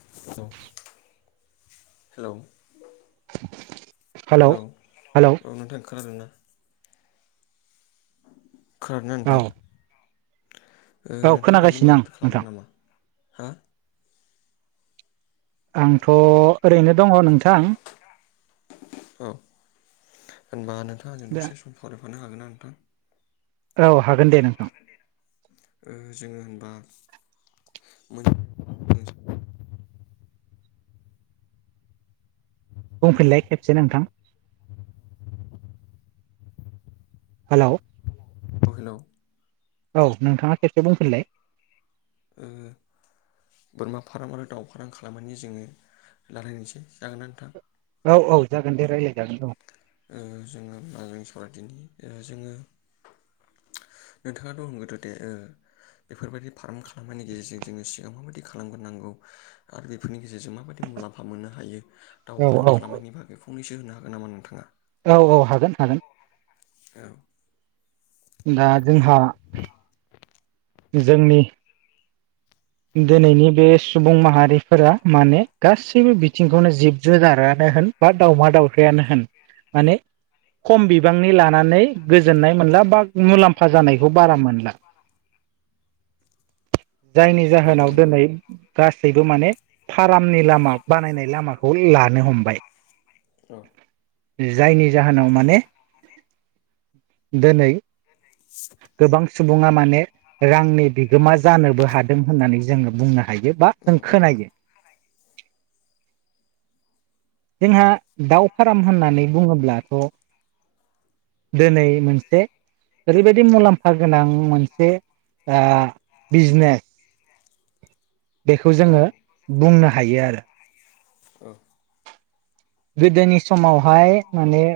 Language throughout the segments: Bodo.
हेलौ हेलौ हेलौ हेलौ औ नोंथां खोनादों ना खोनादों औ ना नोंथां औ नोंथाङा दायो खोनागासिनो आं माबाफोर खालामदों नोंथां नामा हा आंथ' ओरैनो दङ नोंथां औ होनबा नोंथाङा आंजों दसे सम सावरायफानो हागोन ना नोंथां औ हागोन दे औ नोंथां हागोन दे नों जोङो होनबा मोन [unintelligible] बुंफिनलाय खेबसे नोंथां हालौ हेलौ औ नोंथाङा खेबसे बुंफिनलाय ओ बोरमा फार्म आरो दाउ फार्म खालामनायनि जोङो लारायनोसै जागोन ना नोंथां औ औ जागोन दे रायलाय जागोन औ जोङो होनबा जों सावरायदिनि जोङो नोंथाङाथ' होनगोरदो दे ओ बेफोरबायदि फार्म खालामनायनि गेजेरजों जोङो सिगां माबायदि खालामगोरनांगौ आरो बेफोरनि गेजेरजों माबायदि मुलाम फा मोननो हायो दाव औ फाराम औ खालामनायनि बागै फंनैसो होननो हागोन नामा नोंथाङा औ औ हागोन हागोन औ दा जोंहा जोंनि दोनैनि बे सुबुं माहारिफोरा माने गासैबो बिथिंखौनो जिब जुनारानो होन बा दावमा दावफ्रायानो होन माने खम बिबांनि लानानै गोजोननाय मोनला बा मुलाम्फा जानायखौ बारा मोनला जायनि नंगौ जाहोनावबो नंगौ दिनै गासैबो माने फारामनि लामा बानायनाय लामाखौ लानो हमबाय औ जायनि जाहोनाव माने दोनै ओ [unintelligible] गोबां सुबुङा माने रांनि बिगोमा जानोबो हादों होननानै जोङो बुंनो हायो बा उम जों उम खोनायो। जोंहा दाउ फार्म होननानै बुङोब्लाथ' दिनै मोनसे ओरैबादि मुलाम्फा फा गोनां मोनसे बिजनेस बेखौ औ जोङो बुंनो हायो आरो। औ गोदोनि समावहाय माने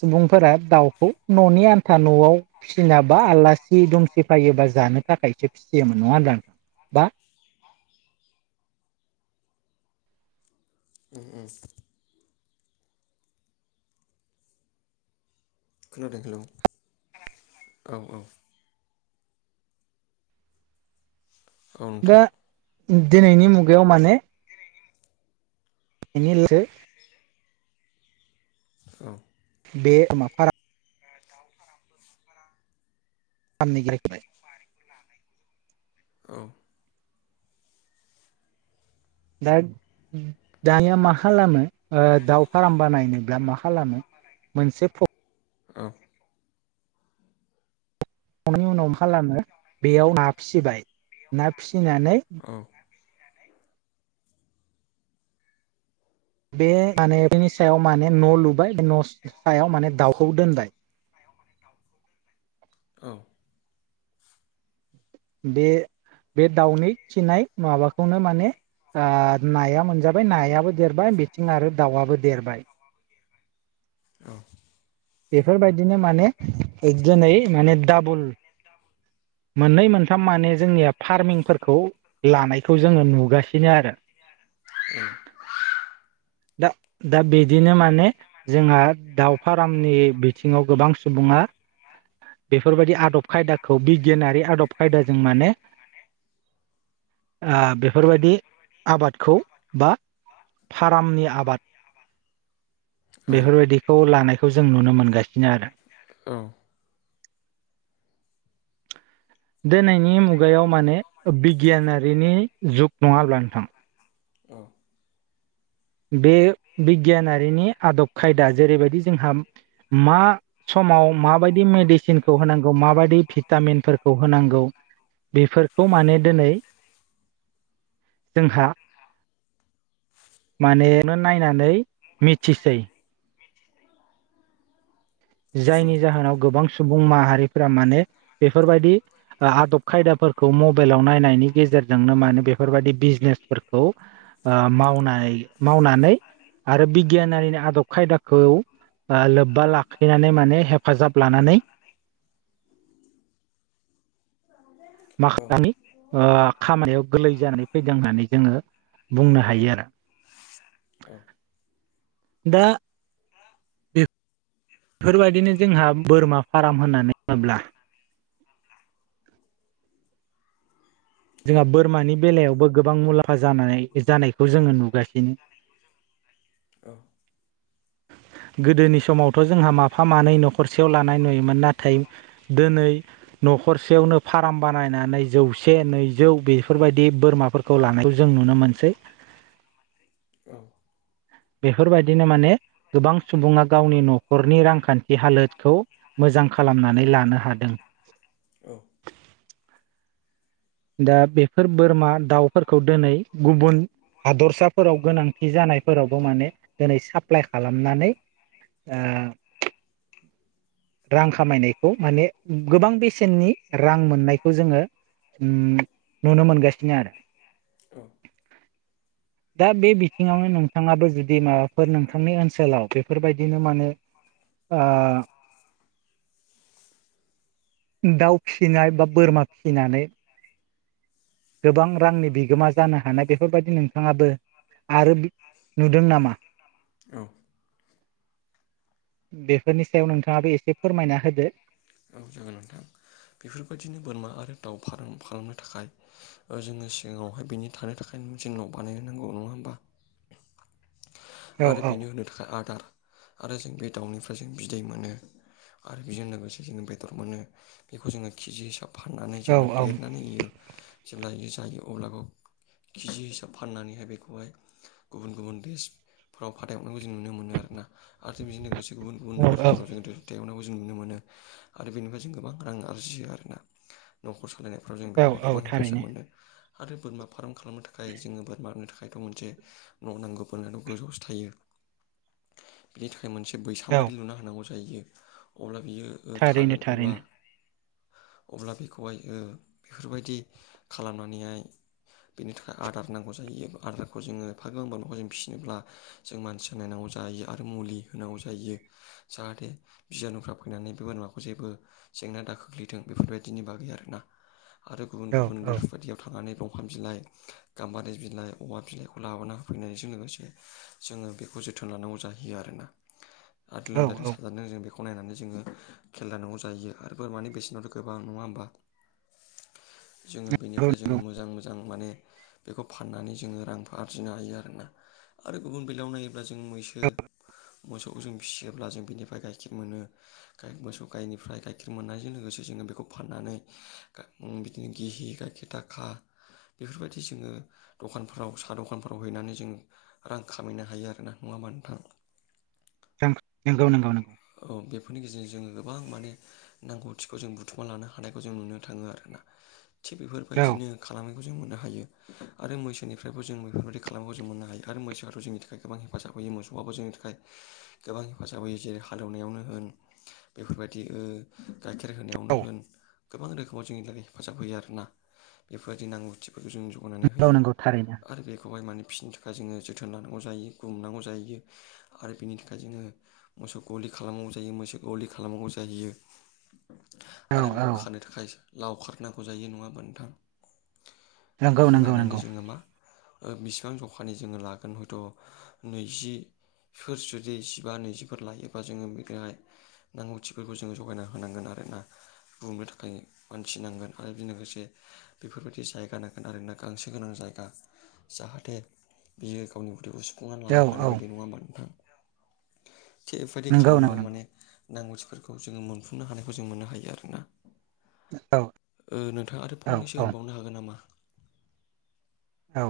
सुबुंफोरा दाउखौ न'नि आन्था न'आव फिसिनाबा आलासि-दुमसि फायोबा जानो थाखायसो फिसियोमोन नङा होनब्ला। नोंथां बा खोनादों हेल' औ ओ औ ओ दा नोंथां दिनैनि मुगायाव माने बेनि लोगोसे बे फारामो दाउ फाराम बोरमा फाराम [unintelligible] औ दा दानिया मा खालामो दाउ फार्म बानायनोब्ला मा खालामो। [unintelligible] औ संनि उनाव मा खालामो बेयाव ना फिसिबाय ना फिसिनानै औ बे माने बिनि सायाव माने न' लुबाय बे न' सायाव माने दाउखौ दोनबाय औ बे बे दाउनि खिनाय माबाखौनो माने। आ नाया मोनजाबाय नायाबो देरबाय बिथिं आरो दाउआबो देरबाय। औ। बेफोरबादिनो माने ओग दिनै माने दाबोल मोननै मोनथाम माने जोंनिया फार्मिंफोरखौ लानायखौ जोङो नुगासिनो आरो। दा दा बिदिनो माने जोंहा दाउ फारामनि बिथिङाव गोबां सुबुङा बेफोरबायदि आदब खायदाखौ बिगियानारि आदब खायदाजों माने बेफोरबादि आबादखौ बा फार्मनि आबाद बेफोरबादिखौ लानायखौ जों नुनो मोनगासिनो आरो। [inaudible] दिनैनि मुगायाव माने बिगियानारिनि जुग नङा ओमब्ला नोंथां। बे बिगियानारिनि आदब खायदा जेरैबायदि जोंहा मा समाव माबायदि मेडिसिनखौ होनांगौ माबायदि भिटामिनफोरखौ होनांगौ। बेफोरखौ माने दिनै जोंहा माने [unintelligible] नायनानै मिथिसै। जायनि जाहोनाव गोबां सुबुं माहारिफोरा माने बेफोरबादि। आदब खायदाफोरखौ मबाइलाव नायनायनि गेजेरजोंनो मानो बेफोरबादि बिजनेसफोरखौ आ मावनाय मावनानै आरो बिगियानारिनि आदब खायदाखौ लोब्बा लाख खैनानै माने हेफाजाब लानानै। औ [unintelligible] खामानियाव गोरलै जानानै फैदों होननानै जोङो बुंनो हायो आरो। दा बे बेफोरबायदिनो जोंहा बोरमा फाराम होननानै बुङोब्ला जोंहा बोरमानि बेलायावबो गोबां मुलाम्फा जानानै जानायखौ जोङो नुगासिनो गोदोनि समावथ' जोंहा माफा मानै न'खरसेयाव लानाय नुयोमोन नाथाय दिनै न'खरसेयावनो फाराम बानायनानै जौसे नैजौ बेफोरबायदि बोरमा फोरखौ लानायखौ जों नुनो मोनसै बेफोरबायदिनो माने गोबां सुबुङा गावनि न'खरनि रांखान्थि हालोदखौ मोजां खालामनानै लानो हादों दा बेफोर बोरमा दाउफोरखौ दोनै गुबुन हादरसाफोराव गोनांथि जानायफोरावबो माने दिनै साप्लाइ खालामनानै ओ रां खामायनायखौ माने गोबां बेसेननि रां मोननायखौ जोङो नुनो मोनगासिनो आरो [inaudible] दा बे बिथिङावनो नोंथाङाबो जुदि माबाफोर नोंथांनि ओनसोलाव बेफोरबायदिनो माने आ [unintelligible] दाउ फिसिनाय बा बोरमा फिसिनानै गोबां रांनि बिगोमा जानो हानाय बेफोरबायदि नोंथाङाबो आरो नुदों नामा औ बेफोरनि सायाव नोंथाङाबो एसे फोरमायना होदो औ जागोन नोंथां बेफोरबायदिनो बोरमा आरो दाउ फाराम खालामनो थाखाय ओ जोङो सिगाङावहाय बिनि थानो थाखाय जोंनाव बानायनो नांगौ नङा होमबा औ आरो औ बेनो होनो थाखाय आदार आरो जों बे दाउनिफ्राय जों बिदै मोनो आरो बेजों लोगोसे जों बेदर मोनो बेखौ जोङो केजि हिसाबै फाननानै औ जेब्ला देरनानै होयो जेब्ला बि जायो अब्लाबो केजि हिसाब फाननानैहाय बेखौहाय गुबुन गुबुन देस फोराव फाथायहरनायखौ जों नुनो मोनो आरोना आरो जों बेजों लोगोसे गुबुन गुबुन औ नोगोरफोराव जों [unintelligible] जों नुनो मोनो आरो बेनिफ्राय जों गोबां रां आरजियो आरोना न'खर सालायनायाव ज औ बेनिफ्राय औ गोबां हेफाजाब थारैनो मोनदों आरो बोरमा फार्म खालामनो थाखाय जोङो बोरमा होनो थाखायथ' मोनसे न' नांगौ बोरमायाथ गोजौ बिनि थाखाय मोनसे बैसां औ बादि लुनो हानांगौ जायो अब्ला बियो थारैनो थागोन अब्ला थारैनो अब्ला बेखौहाय बेफोरबायदि खालामनानैहाय बेनि थाखाय आदार नांगौ जायो आदारखौ जोङो फाग्लांबा न'खौ जों फिसिनोब्ला जों मानसि नायनांगौ जायो आरो मुलि होनांगौ जायो जाहाथे बिजयानुफ्रा फैनानै बे बोरमाखौ जेबो जेंना द खोख्लैथों बेफोरबायदिनि बागै आरोना आरो गुबुन औ गुबुन औ बेफोर बायदियाव थांनानै दंफां बिलाइ गाम्बारि बिलाइ औमा बिलाइखौ लाबोना होफैनायजों लोगोसे जोङो बेखौ जोथोन लानांगौ जाहैयो आरोना आरो औ लोमजादों औ साजादों जों बेखौ खौ नायनानै जोङो खेल लानांगौ जायो आरो बोरमानि बेसेनाथ' गोबां नङा होमबा जोङो नंगौ बेनिफ्राय जोङो मोजां मोजां माने बेखौ फाननानै जोङो रां आरजिनो हायो आरोना आरो गुबुन बेलायाव नायोब्ला जों मैसो मोसौखौ जों फिसियोब्ला जों बिनिफ्राय गाइखेर मोनो गाय मोसौ गायनिफ्राय गाइखेर मोननायजों लोगोसे जोङो बेखौ फाननानै बिदिनो गिहि गायखेर दाखा बेफोरबायदि जोङो दखानफोराव साहा दखानफोराव हैनानै जोंङो रां खामायनो हायो आरो ना नङा होमबा नोंथां नोंगौ नंगौ नंगौ। औ बेफोरनि गेजेरजों जोङो गोबां माने नांगौथिखौ जों बुथुमा लानो हानायखौ जों नुनो थाङो आरोना थिग औ बेफोरबायदिनो खालामनायखौ जों मोननो हायो आरो मैसोनिफ्रायबो जों बेफोरबायाददि खालामखौ जों मोननो हायो आरो मैसोआथ' जोंनि थाखाय गोबां हेफाजाब होयो मोसौआबो जोंनि थाखाय गोबां हेफाजाब होयो जेरै हालेवनायावनो होन बेफोरबायदि गाइखेर होनायावनो औ होन। गोबां रोखोमाव जोंनि थाखाय हेफाजाब होयो आरोना बेफोरदि नांगौथिफोरखौ जों ज अनानै नंगौ होयो नंगौ थारैनो आरो बेखौहाय मान फिसिनो थाखाय जोङो जोथोन लानांगौ जायो गुमनांगौ जायो आरो बिनि थाखाय जोङो मोसौ गलि खालामनांगौ जायो मोनसे गलि खालामनांगौ जाहैयो औ आरो बेखौ औ खानो थाखाय लाव खारनांगौ जायो नङा मोनथां नंगौ बेखौ नंगौ नंगौ नायनानै जोङो मा? बिसेबां जखानि जोङो लागोन हयथ' नैजि सोर जुदि जिबा नैजिफोर लायोबा जोङो बेखौहाय नांगौथिफोरखौ जोंङो जगायना होनांगोन आरो ना। बुंनो थाखाय मानथिनांगोन आरो बेजों लोगोसे बेफोरबायदि जायगा नांगोन आरोना गांसो गोनां जायगा जाहाथे बियो गावनि गथैखौ सखुंनानै औ लानो हानाय औ बायदि नङा होमबा नोंथां थिग बेबायदि नंगौ नंगौ खालामोबा नंगौ माने नांगौथिफोरखौ जोङो मोनफुंनो हानायखौ जों मोननो हायो आरो ना। औ ओ नोंथाङा आरो औ औ फंनैसो होनबावनो हागोन नामा? औ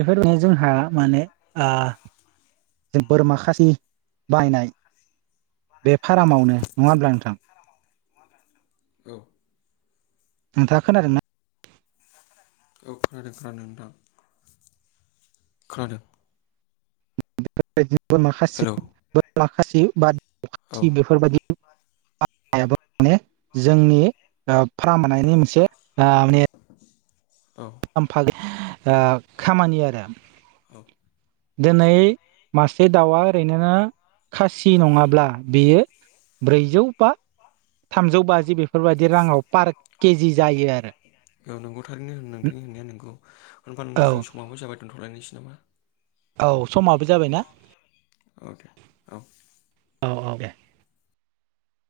बेफोरनो जोंहा माने ओ ज बोरमा खासि बायनाय बे फार्मावनो नङा होमब्ला नोंथां? औ नोंथाङा खोनादों ना? औ खोनादों खोनादों नोंथां खोनादों। बेबायदि बोरमा खासि हेलौ बोरमा खासि बा औ बेफोरबायदि [unintelligible] बो माने जोंनि ओ फार्मनि मोनसे ओ माने औ मुलाम्फा औ आं खामानि आरो। औ दिनै मासे दाउआ ओरैनोमा खासि नङाब्ला बेयो सेजौ बा थामजौ बाजि बेफोरबायदि राङाव पार केजि जायो आरो औ नंगौ थारैनो नोंथांनि होननाया नोंगौ। होनबा नोंथां औ जोंनि समाबो जाबाय दोनथ'लायनोसै नामा? औ समाबो जाबायना अके औ औ औ दे